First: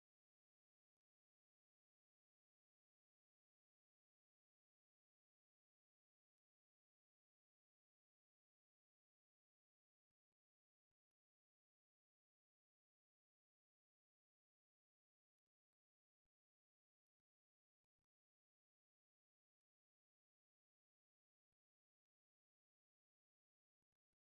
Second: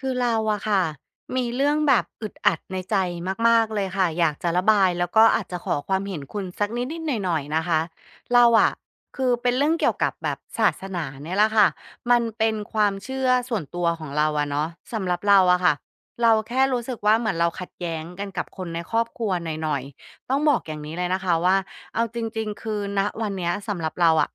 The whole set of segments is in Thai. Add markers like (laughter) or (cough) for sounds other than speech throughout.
คือเราอะค่ะมีเรื่องแบบอึดอัดในใจมากๆเลยค่ะอยากจะระบายแล้วก็อาจจะขอความเห็นคุณสักนิดๆหน่อยๆนะคะเราอะคือเป็นเรื่องเกี่ยวกับแบบศาสนาเนี่ยแหละค่ะมันเป็นความเชื่อส่วนตัวของเราอะเนาะสำหรับเราอะค่ะเราแค่รู้สึกว่าเหมือนเราขัดแย้งกันกับคนในครอบครัวหน่อยๆต้องบอกอย่างนี้เลยนะคะว่าเอาจริงๆคือณวันเนี้ยสำหรับเราอะ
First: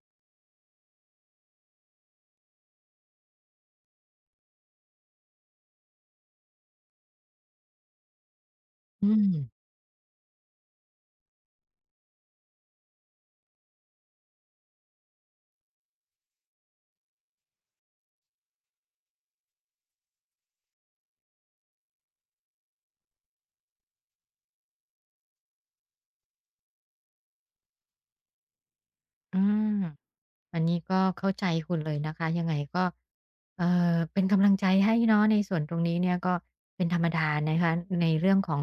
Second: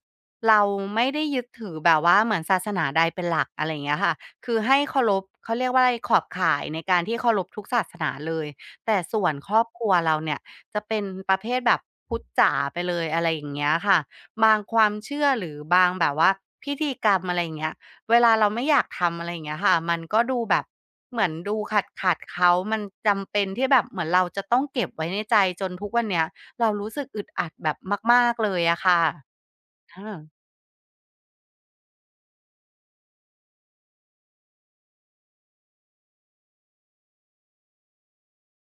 เราไม่ได้ยึดถือแบบว่าเหมือนศาสนาใดเป็นหลักอะไรอย่างเงี้ยค่ะ คือให้เคารพเขาเรียกว่าอะไรขอบข่ายในการที่เคารพทุกศาสนาเลยแต่อืส่วนครมอบครัวเราเนี่ยจะเป็นประเภทแบบพุทธจ๋าไปเลยอะไรอย่างเงี้ยค่ะบางความเชื่อหรือบางแบบว่าพิธีกรรมอะไรอย่างเงี้ยเวลาเราไม่อยากทำอะไรอย่างเงี้ยค่ะมันก็ดูแบบเหมือนดูขัดๆเขามันจำเป็นที่แบบเหมือนเราจะต้องเก็บไว้ในใจจนทุกวันเนี้ยเรารู้สึกอึดอัดแบบมากๆเลยอะค่ะออาาอันนี้ก็เข้าใจคุณเลยนะคะยังไงก็เอ่เป็นกำลังใจให้เนาะในส่วนตรงนี้เนี่ยก็เป็นธรรมดานะคะในเรื่องของ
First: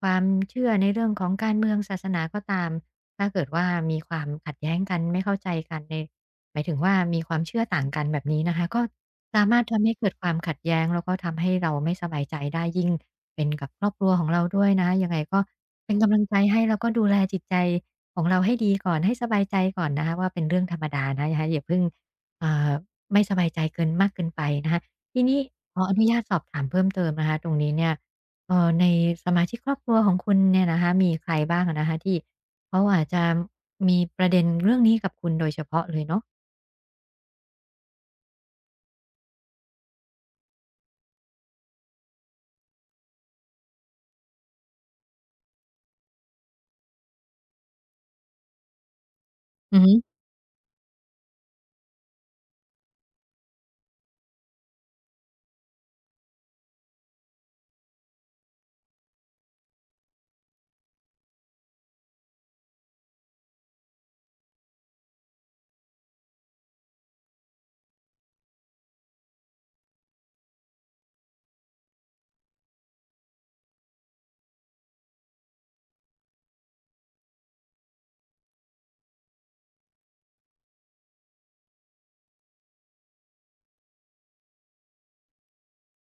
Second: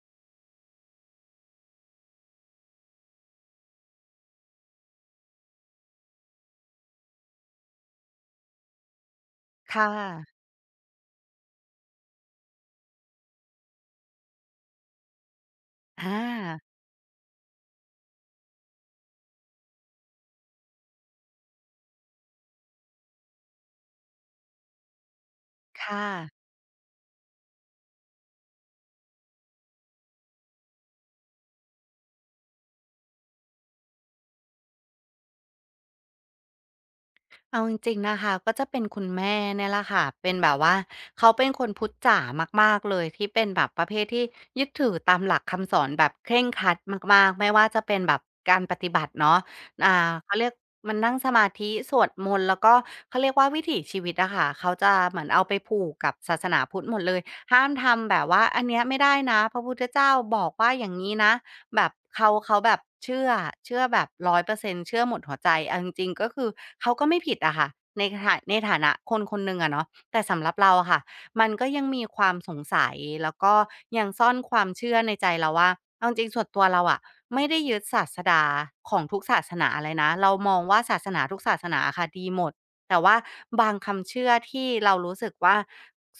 ความเชื่อในเรื่องของการเมืองศาสนาก็ตามถ้าเกิดว่ามีความขัดแย้งกันไม่เข้าใจกันในหมายถึงว่ามีความเชื่อต่างกันแบบนี้นะคะก็สามารถทำค่ะให้เกิดความขัดแย้งแล้วก็ทำให้เราไม่สบายใจได้ยิ่งเป็นกับครอบครัวของเราด้วยนะยังไงก็เป็นอกำลังใจให้าแล้วก็ดูแลจิตใจ ของเราให้ดีก่อนให้สบายใจก่อนนะคะว่าเป็นเรื่องธรรมดานะคะอย่าเพิ่งอ่าไม่สบายใจเกินมากเกินไปนะคะทีนี้ขออนุค่ะ ญาตสอบถามเพิ่มเติมนะคะตรงนี้เนี่ยในสมาชิกครอบครัวของคุณเนี่ยนะคะมีใครบ้างอะนะคะที่เขาอาจจะมีประเด็นเรื่องนี้กับคุณโดยเฉพาะเลยเนาะเอาจริงๆนะคะก็จะเป็นคุณแม่เนี่ยแหละค่ะเป็นแบบว่าเขาเป็นคนพุทธจ๋ามากๆเลยที่เป็นแบบประเภทที่ยึดถือตามหลักคำสอนแบบเคร่งครัดมากๆไม่ว่าจะเป็นแบบการปฏิบัติเนาะอืออ่าฮึเขาเรียกมันนั่งสมาธิสวดมนต์แล้วก็เขาเรียกว่าวิถีชีวิตอะค่ะเขาจะเหมือนเอาไปผูกกับศาสนาพุทธหมดเลยห้ามทำแบบว่าอันเนี้ยไม่ได้นะพระพุทธเจ้าบอกว่าอย่างนี้นะ แบบเขาแบบเชื่อแบบ100%เปอร์เซ็นต์เชื่อหมดหัวใจเอาจริงๆก็คือเขาก็ไม่ผิดอะค่ะในฐานะคนคนหนึ่งอะเนาะแต่สำหรับเราอะค่ะมันก็ยังมีความสงสัยแล้วก็ยังซ่อนความเชื่อในใจเราว่าเอาจริงๆส่วนตัวเราอะไม่ได้ยึดศาสดาของทุกศาสนาเลยนะเรามองว่าศาสนาทุกศาสนาอะค่ะดีหมด แต่ว่าบางคำเชื่อที่เรารู้สึกว่า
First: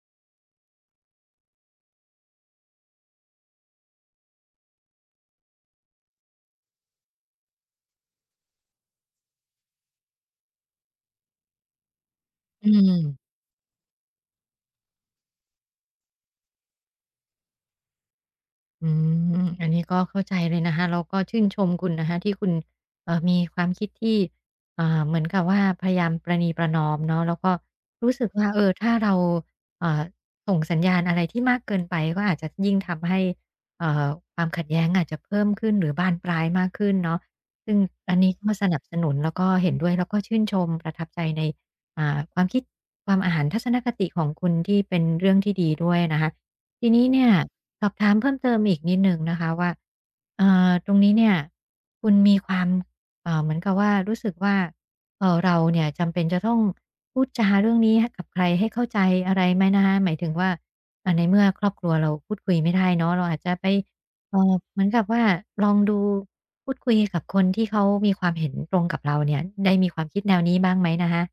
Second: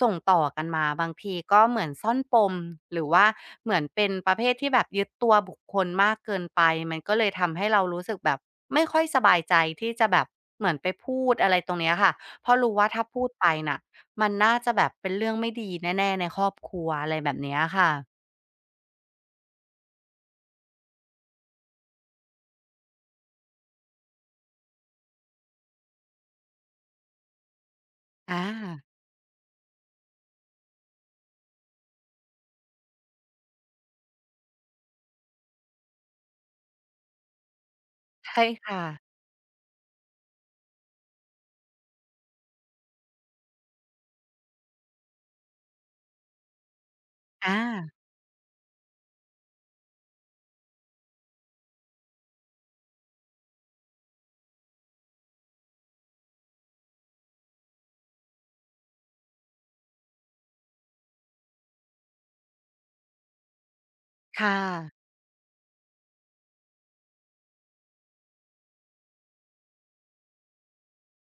ส่งต่อกันมาบางทีก็เหมือนซ่อนปมหรือว่าเหมือนเป็นประเภทที่แบบยึดตัวบุคคลมากเกินไปมันก็เลยทำให้เรารู้สึกแบบไม่ค่อยสบายใจที่จะแบบเหมือนไปพูดอะไรตรงเนี้ยค่ะเพราะอืรู้ว่าถ้าม พูดไปน่ะมันน่าจะแบบเป็นเรื่องไม่ดีแน่ๆในครอบครัวอะไรแบบเนี้ยค่ะอือันนี้ก็เข้าใจเลยนะคะแล้วก็ชื่นชมคุณนะคะที่คุณมีความคิดที่เหมือนกับว่าพยายามประนีประนอมเนาะแล้วก็รู้สึกอว่าเออถ้าาเราเอ่อส่งสัญญาณอะไรที่มากเกินไปก็อาจจะยิ่งทำให้เอ่อความขัดแย้งอาจจะเพิ่มขึ้นหรือบานปลายมากขึ้นเนาะซึ่งอันนี้ใช่ก็สนัค่ะบสนุนแล้วก็เห็นด้วยแล้วก็ชื่นชมประทับใจในความคิดความอาหารทัศนคติของคุณที่เป็นเรื่องที่ดีด้วยนะคะ ทีนี้เนี่ยอาสอบถามเพิ่มเติมอีกนิดหนึ่งนะคะว่าตรงนี้เนี่ยคุณมีความเหมือนกับว่ารู้สึกว่าเราเนี่ยจำเป็นจะต้องพูดจาเรื่องนี้ให้กับใครให้เข้าใจอะไรไหมนะคะหมายถึงว่าในเมื่อครอบครัวเราพูดคุยไม่ได้เนาะเราอาจจะไปค่ะ เหมือนกับว่าลองดูพูดคุยกับคนที่เขามีความเห็นตรงกับเราเนี่ยได้มีความคิดแนวนี้บ้างไหมนะคะ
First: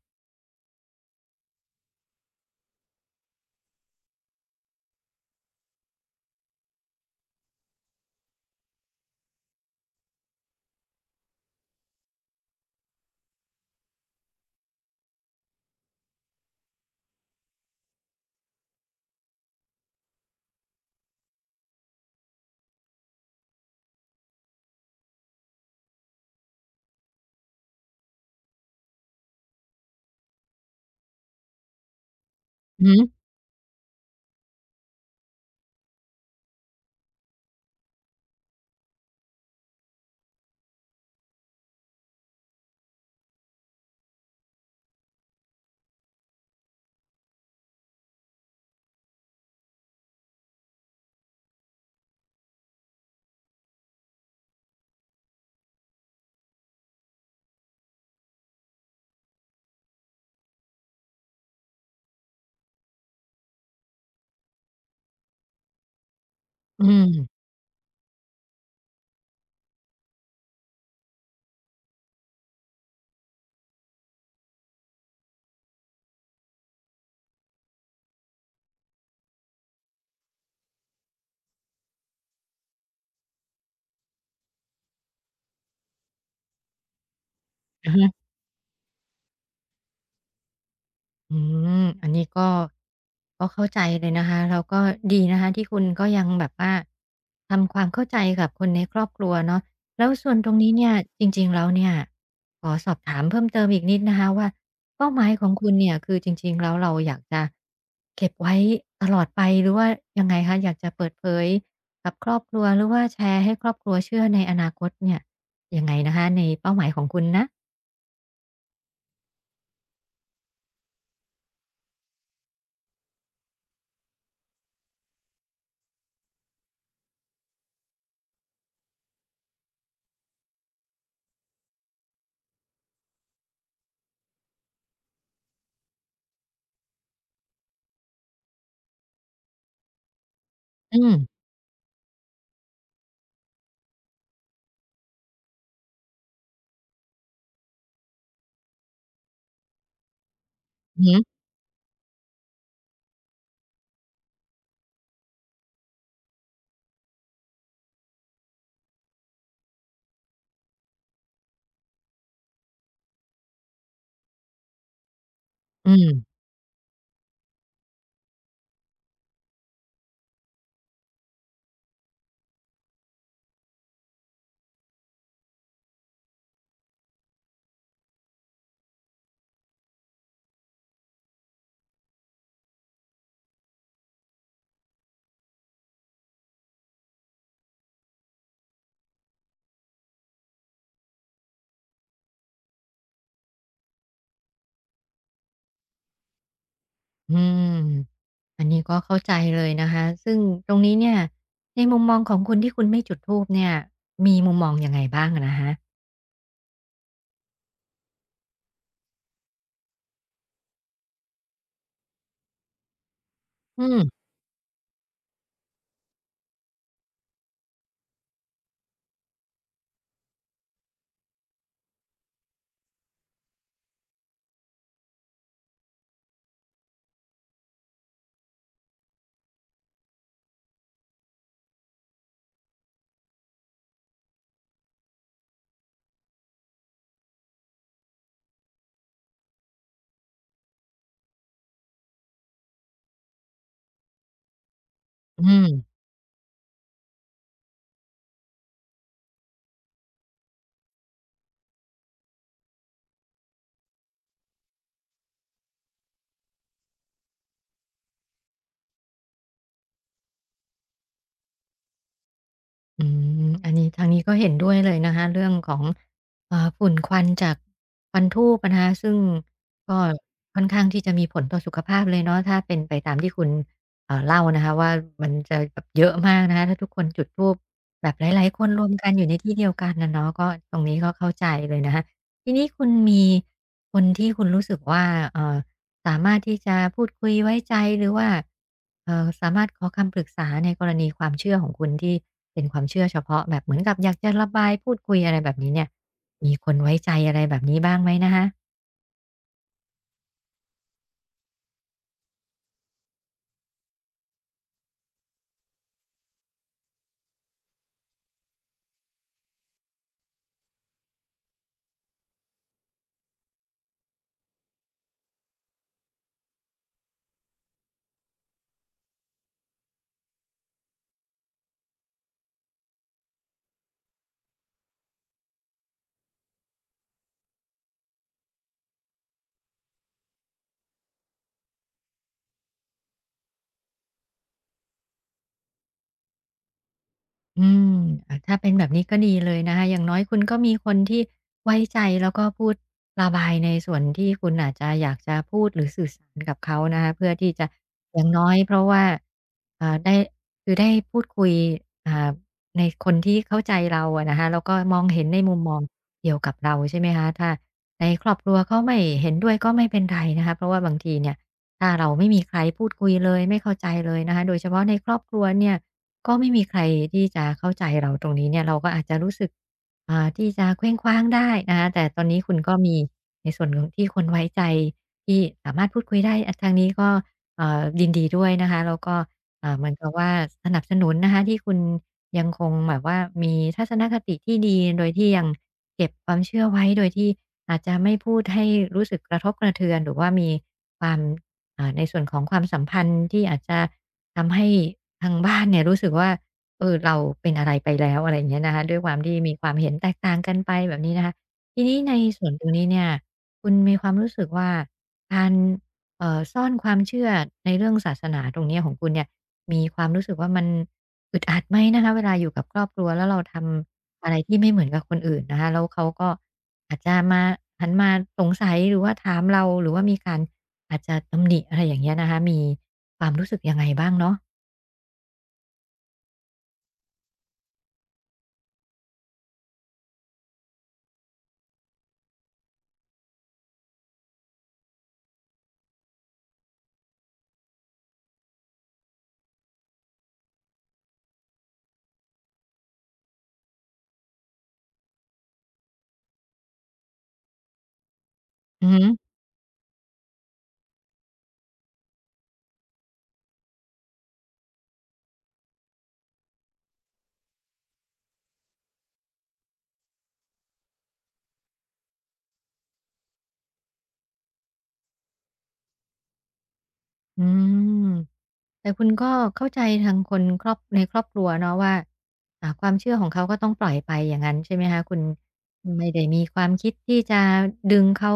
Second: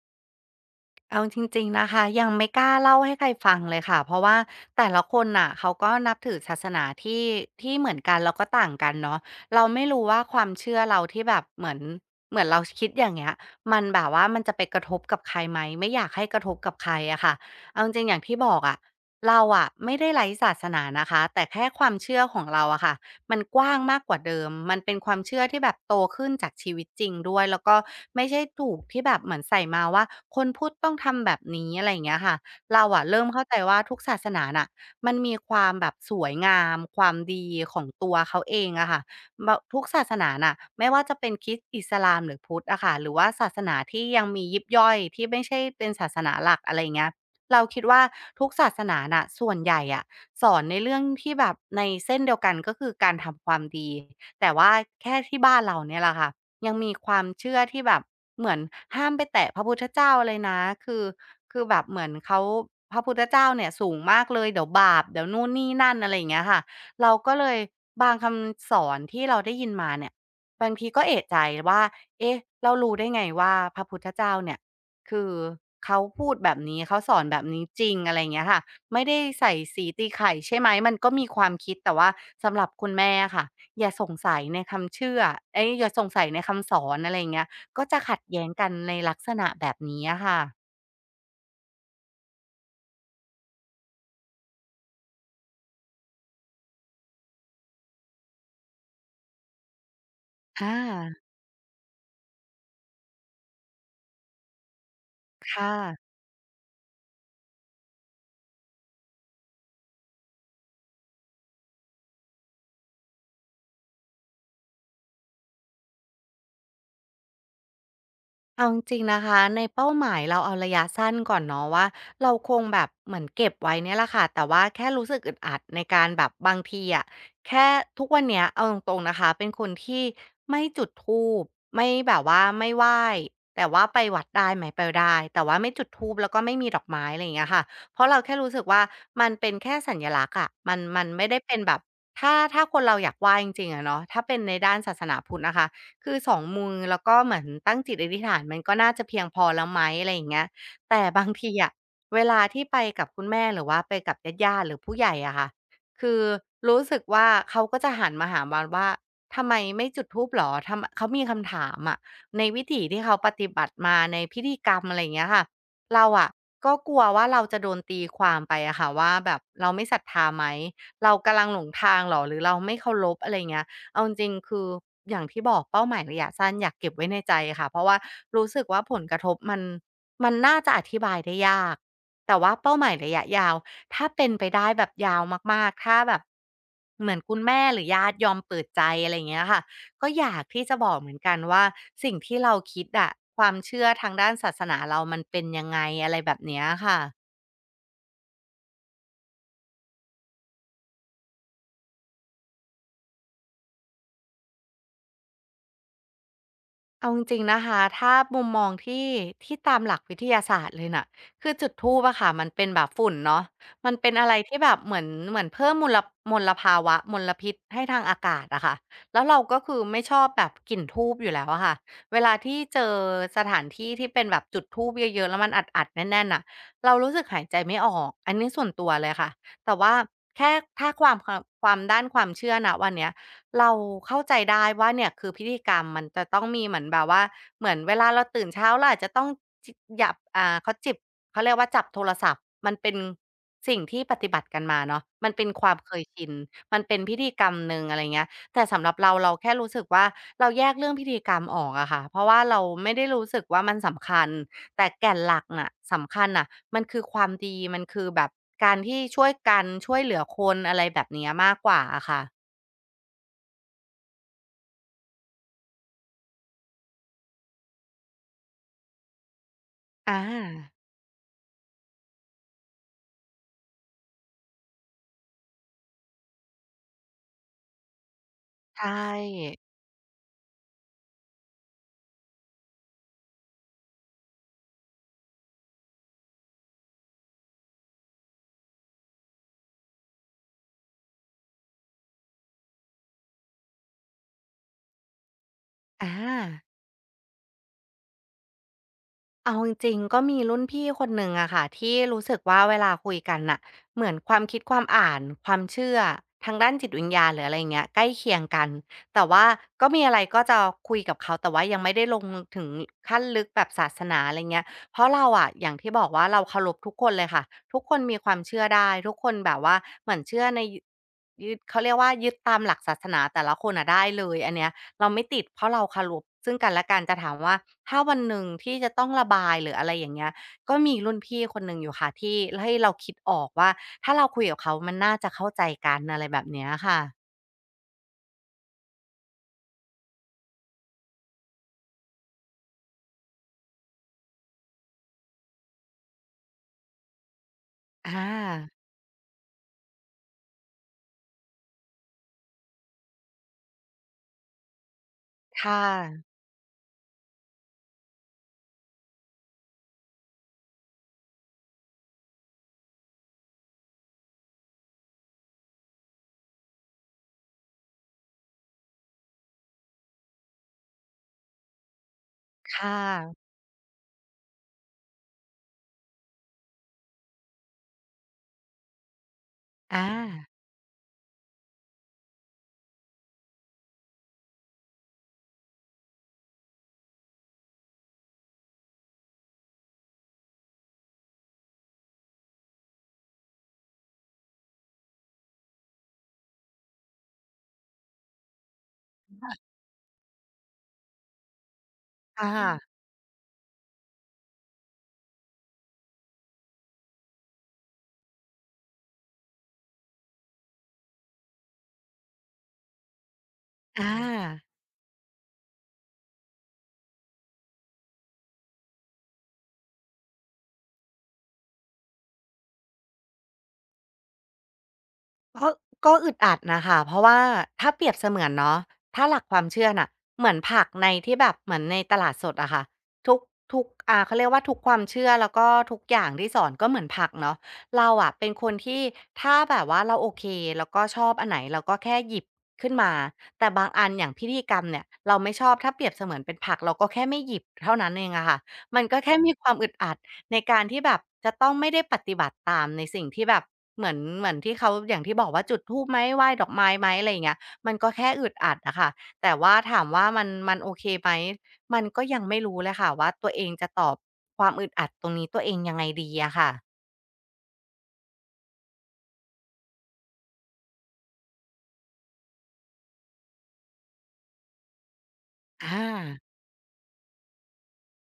เอาจริงๆนะคะยังไม่กล้าเล่าให้ใครฟังเลยค่ะเพราะว่าแต่ละคนน่ะเขาก็นับถือศาสนาที่เหมือนกันแล้วก็ต่างกันเนาะเราไม่รู้ว่าความเชื่อเราที่แบบเหมือนเราคิดอย่างเงี้ยมันแบบว่ามันจะไปกระทบกับใครไหมไม่อยากให้กระทบกับใครอะค่ะเอาจริงๆอย่างที่บอกอะเราอะไม่ได้ไร้ศาสนานะคะแต่แค่ความเชื่อของเราอะค่ะ มันกว้างมากกว่าเดิมมันเป็นความเชื่อที่แบบโตขึ้นจากชีวิตจริงด้วย แล้วก็ไม่ใช่ถูกที่แบบเหมือนใส่มาว่าคนพุทธต้องทำแบบนี้อะไรอย่างเงี้ยค่ะ อืเราอฮึอะเริ่มเข้าใจว่าทุกศาสนาน่ะมันมีความแบบสวยงามความดีของตัวเขาเองอะค่ะบทุกศาสนาน่ะไม่ว่าจะเป็นคริสต์อิสลามหรือพุทธอะค่ะหรือว่าศาสนาที่ยังมียิบย่อยที่ไม่ใช่เป็นศาสนาหลักอะไรอย่างเงี้ยเราคิดว่าทุกศาสนาน่ะส่วนใหญ่อะ สอนในเรื่องที่แบบในเส้นเดียวกันก็คือการทำความดีแต่ว่าแค่ที่บ้านเราเนี่ยแหละค่ะยังมีความเชื่อที่แบบเหมือนห้ามไปแตะพระพุทธเจ้าเลยนะคือคือแบบเหมือนเขาพระพุทธเจ้าเนี่ยสูงมากเลยเดี๋ยวบาปเดี๋ยวนู่นนี่นั่นอะไรอย่างเงี้ยค่ะอืเราม ก็เลยบางคำสอนที่เราได้ยินมาเนี่ยบางทีก็เอะใจว่าเอ๊ะเรารู้ได้ไงว่าพระพุทธเจ้าเนี่ยคือเขาพูดแบบนี้เขาสอนแบบนี้จริงอะไรอย่างเงี้ยค่ะ ไม่ได้ใส่สีตีไข่ใช่ไหมมันก็มีความคิดแต่ว่าสำหรับคุณแม่อะค่ะอย่าสงสัยในคำเชื่อเอ๊ยอย่าสงสัยในคำสอนอะไรอย่างเงี้ยก็จะขัดแย้งกันในลักษณะแบบนี้อะค่ะอือันนี้ก็เข้าใจเลยนะคะแล้วก็ดีนะคะที่คุณก็ยังแบบว่าทำความเข้าใจกับคนในครอบครัวเนาะแล้วส่วนตรงอนี้เนี่ยจาริงๆแล้วเนี่ยขอสอบถามเพิ่มเติมอีกนิดนะคะว่าเป้าหมายของคุค่ะ ณเนี่ยคือจริงๆแล้วเราอยากจะเก็บไว้ตลอดไปหรือว่ายังไงคะอยากจะเปิดเผยกับครอบครัวหรือว่าแชร์ให้ครอบครัวเชื่อในอนาคตเนี่ยยังไงนะคะในเป้าหมายของคุณนะเอาจริงๆนะคะในเป้าหมายเราเอาระยะสั้นก่อนเนาะว่าเราคงแบบเหมือนเก็บไว้เนี่ยแหละค่ะแต่ว่าแค่รู้สึกอึดอัดในการแบบบางทีอะแค่ทุกวันเนี้ยเอาตรงๆนะคะเป็นคนที่ไม่จุดธูปไม่แบบว่าไม่ไหว้แต่ว่าไปวัดได้ไหมไปได้แต่ว่าไม่จุดธูปแล้วก็ไม่มีดอกไม้อะไรอย่างเงี้ยค่ะเพราะเราแค่รู้สึกว่ามันเป็นแค่สัญลักษณ์อะมันอืมันมไม่ได้เป็นแบบถ้าคนเราอยากไหว้จริงๆอะเนาะถ้าเป็นในด้านศาสนาพุทธนะคะ คือ2มือแล้วก็เหมือนตั้งจิตอธิษฐานมันก็น่าจะเพียงพอแล้วไหมอะไรอย่างเงี้ยแต่ อือ (laughs) บางฮึทีอะเวลาที่ไปกับคุณแม่หรือว่าไปกับญาติๆหรือผู้ใหญ่อะค่ะคือรู้สึกว่าเขาก็จะหันมาหาเราว่าทำไมไม่จุดธูปเหรอทำเขามีคำถามอะในวิถีที่เขาปฏิบัติมาในพิธีกรรมอะไรอย่างเงี้ยค่ะอืเราอะม ก็กลัวว่าเราจะโดนตีความไปอะค่ะว่าแบบเราไม่ศรัทธาไหมเรากำลังหลงทางเหรอหรือเราไม่เคารพอะไรอย่างเงี้ย เอาจริงๆคืออย่างที่บอกเป้าหมายระยะสั้นอยากเก็บไว้ในใจค่ะเพราะว่ารู้สึกว่าผลกระทบมันน่าจะอธิบายได้ยากแต่ว่าเป้าหมายระยะยาวถ้าเป็นไปได้แบบยาวมากๆถ้าแบบเหมือนคุณแม่หรือญาติยอมเปิดใจอะไรอย่างเงี้ยค่ะก็อยากที่จะบอกเหมือนกันว่าสิ่งที่เราคิดอะความเชื่อทางด้านศาสนาเรามันเป็นยังไงอะไรแบบเนี้ยค่ะ อืมอันนี้ก็เข้าใจเลยนะคะ ซึ่งตรงนี้เนี่ยในมุมมองของคุณที่คุณไม่จุดธูปเนี่ยมีมุมมองยังไงบ้างอะนะคะเอาจริงๆนะคะถ้ามุมมองที่ตามหลักวิทยาศาสตร์เลยน่ะคือจุดธูปอะค่ะมันเป็นแบบฝุ่นเนาะอืมัมนเป็นอะไรที่แบบเหมือนเพิ่มมลมลภาวะมลพิษให้ทางอากาศอะค่ะแล้วเราก็คือไม่ชอบแบบกลิ่นธูปอยู่แล้วอะค่ะเวลาที่เจอสถานที่ที่เป็นแบบจุดธูปเยอะๆแล้วมันอัดๆแน่นๆอะเรารู้สึกหายใจไม่ออกอันนี้ส่วนตัวเลยค่ะแต่ว่าแค่ถ้าความด้านความเชื่อนะวันเนี้ย เราเข้าใจได้ว่าเนี่ยคือพิธีกรรมมันจะต้องมีเหมือนแบบว่าเหมือนเวลาเราตื่นเช้าเราอาจจะต้องจิหยับเขาจิบเขาเรียกว่าจับโทรศัพท์มันเป็นสิ่งที่ปฏิบัติกันมาเนาะมันเป็อืนความเคม ยชินมันเป็นพิธีกรรมหนึ่งอะไรเงี้ยแต่สำหรับเราเราแค่รู้สึกว่าเราแยกเรื่องพิธีกรรมออกอะค่ะเพราะว่าเราไม่ได้รู้สึกว่ามันสำคัญแต่แก่นหลักน่ะสำคัญน่ะมันคือความดีมันคือแบบการที่ช่วยกันช่วยเหลือคนอะไรแบบเนี้ยมากกว่าอะค่ะอือันนี้ทางนี้ก็เห็นด้วยเลยนะคะเรื่องของฝุ่นควันจากควันธูปอะนะคะซึ่งก็อค่อนา ข้างที่จะมีผลต่อสุขภาพเลยเนาะถ้าเป็นไปตามที่คุณเล่านะคะว่ามันจะแบบเยอะมากนะคะถ้าทุกคนจุดธูปแบบหลายๆคนใชรวมกันอยู่ในที่่เดียวกันน่ะเนาะก็ตรงนี้ก็เข้าใจเลยนะคะทีนี้คุณมีคนที่คุณรู้สึกว่าเอ่อ สามารถที่จะพูดคุยไว้ใจหรือว่าสามารถขอคำปรึกษาในกรณีความเชื่อของคุณที่เป็นความเชื่อเฉพาะแบบเหมือนกับอยากจะระบายพูดคุยอะไรแบบนี้เนี่ยอามีคนไว้ใจอะไรแบบนี้บ้างไหมนะคะ เอาจริงๆก็มีรุ่นพี่คนหนึ่งอะค่ะที่รู้สึกว่าเวลาคุยกันน่ะเหมือนความคิดความอ่านความเชื่อทางด้านจิตวิญญาณหรืออะไรอย่างเงี้ยใกล้เคียงกันแต่ว่าก็มีอะไรก็จะคุยกับเขาแต่ว่ายังไม่ได้ลงถึงขั้นลึกแบบศาสนาอะไรเงี้ยเพราะเราอะอย่างที่บอกว่าเราเคารพทุกคนเลยค่ะทุกคนมีความเชื่อได้ทุกคนแบบว่าเหมือนเชื่อในยึดเขาเรียกว่ายึดตามหลักศาสนาแต่ละคนอะได้เลยอันเนี้ย เราไม่ติดเพราะเราเคารพซึ่งกันและกันแต่ถามว่าถ้าวันหนึ่งที่จะต้องระบายหรืออะไรอย่างเงี้ยก็มีรุ่นพี่คนหนึ่งอยู่ค่ะที่ให้เราคิดออกว่าถ้าเราคุยกับเขามันน่าจะเข้าใจกันอะไรแบบเนี้ยค่ะอืมอะถ้าเป็นแบบนี้ก็ดีเลยนะคะอย่างน้อยคุณก็มีคนที่ไว้ใจแล้วก็พูดระบายในส่วนที่คุณอาจจะอยากจะพูดหรือสื่อสารกับเขานะคะเพื่อที่จะออย่างน้อยเพาราะว่าได้คือได้พูดคุยอ่าในคนที่เข้าใจเราอะนะคะแล้วก็มองเห็นในมุมมองค่ะเดียวกับเราใช่ไหมคะถ้าในครอบครัวเขาไม่เห็นด้วยก็ไม่เป็นไรนะคะเพราะว่าบางทีเนี่ย ถ้าเราไม่มีใครพูดคุยเลยไม่เข้าใจเลยนะคะโดยเฉพาะในครอบครัวเนี่ยก็ไม่มีใครที่จะเข้าใจเราตรงนี้เนี่ยเราก็อาจจะรู้สึกที่จะเคว้งคว้างได้นะคะแต่ตอนนี้คุณก็ค่มีะในส่วนของที่คนไว้ใจที่สามารถพูดคุยได้อะทางนี้ก็ยินดีด้วยนะคะแล้วก็เหมือนอกับว่าาสนับสนุนนะคะที่คุณยังคงแบบว่ามีทัศนคติที่ดีโดยที่ยังเก็บความเชื่อไว้โดยที่อาจจะไม่พูดให้รู้สึกกระทบกระเทือนหรือว่ามีความ ในส่วนของความสัมพันธ์ที่อาจจะทำให้ทางบ้านเนี่ยรู้สึกว่าเออเราเป็นอะไรไปแล้วอะไรอย่างเงี้ยนะคะด้วยความที่มีความเห็นแตกต่างกันไปแบบนี้นะคะทีนี้ในส่ค่วนตระงนี้เนี่ยคุณมีความรู้สึกว่าการซ่อนความเชื่อในเรื่องศาสนาตรงเนี้ยของคุณเนี่ย มีความรู้สึกว่ามันอึดอัดไหมนะคะเวลาอยู่กับครอบครัวแล้วเราทอา ำอะไรที่ไม่เหมือนกับคนอื่นนะคะแล้วเขาก็อาจจะมาหันมาสงสัยหรือว่าถามเราหรือว่ามีการอาจจะตำหนิอะไรอย่างเงี้ยนะคะมีความรู้สึกยังไงบ้างเนาะก็ก็อึดอัดนะค่ะเพราะว่าถ้าเปรียบเสมือนเนาะถ้าหลักความเชื่อน่ะเหมือนผักในที่แบบเหมือนในตลาดสดอะค่ะทุกทุกอ่าเขาเรียกว่าทุกความเชื่อแล้วก็ทุกอย่างที่สอนก็เหมือนผักเนาะเราอะเป็นคนที่ถ้าแบบว่าเราโอเคแล้วก็ชอบอันไหนเราก็แค่หยิบขึ้นมาแต่บางอันอย่างพิธีกรรมเนี่ยเราไม่ชอบถ้าเปรียบเสมือนเป็นผักเราก็แค่ไม่หยิบเท่านั้นเองอะค่ะอือฮึ มันก็แค่มีความอึดอัดในการที่แบบจะต้องไม่ได้ปฏิบัติตามในสิ่งที่แบบ เหมือนที่เขาอย่างที่บอกว่าจุดธูปไหมไหว้ดอกไม้ไหมอะไรอย่างเงี้ยมันก็แค่อึดอัดอะค่ะแต่ว่าถามว่ามันโอเคไหมมันก็ยังไม่รู้เลยค่ะว่าตัวเองจะตอบความอึดอัดตรงนี้ตัวเองยังไงดีอะค่ะอืมแต่คุณก็เข้าใจทางคนครอบในครอบครัวเนาะว่าความเชื่อของเขาก็ต้องปล่อยไปอย่างนั้นใช่ไหมคะคุณอไม่ได้มีาความคิดที่จะดึงเขา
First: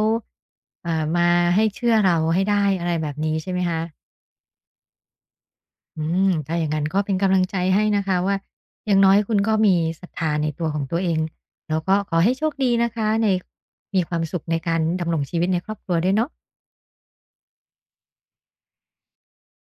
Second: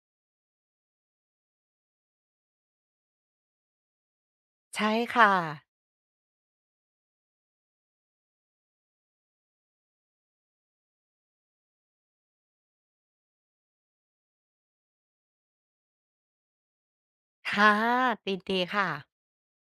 อ่ามาให้เชื่อเราให้ได้อะไรแบบนี้ใช่ไหมคะใช่ค่ะอืมถ้าอย่างนั้นก็เป็นกำลังใจให้นะคะว่าอย่างน้อยคุณก็มีศรัทธาในตัวของตัวเองแล้วก็ขอให้โชคดีนะคะในมีความสุขในการดำรงชีวิตในครอบครัวด้วยเนาะค่ะยินดีค่ะ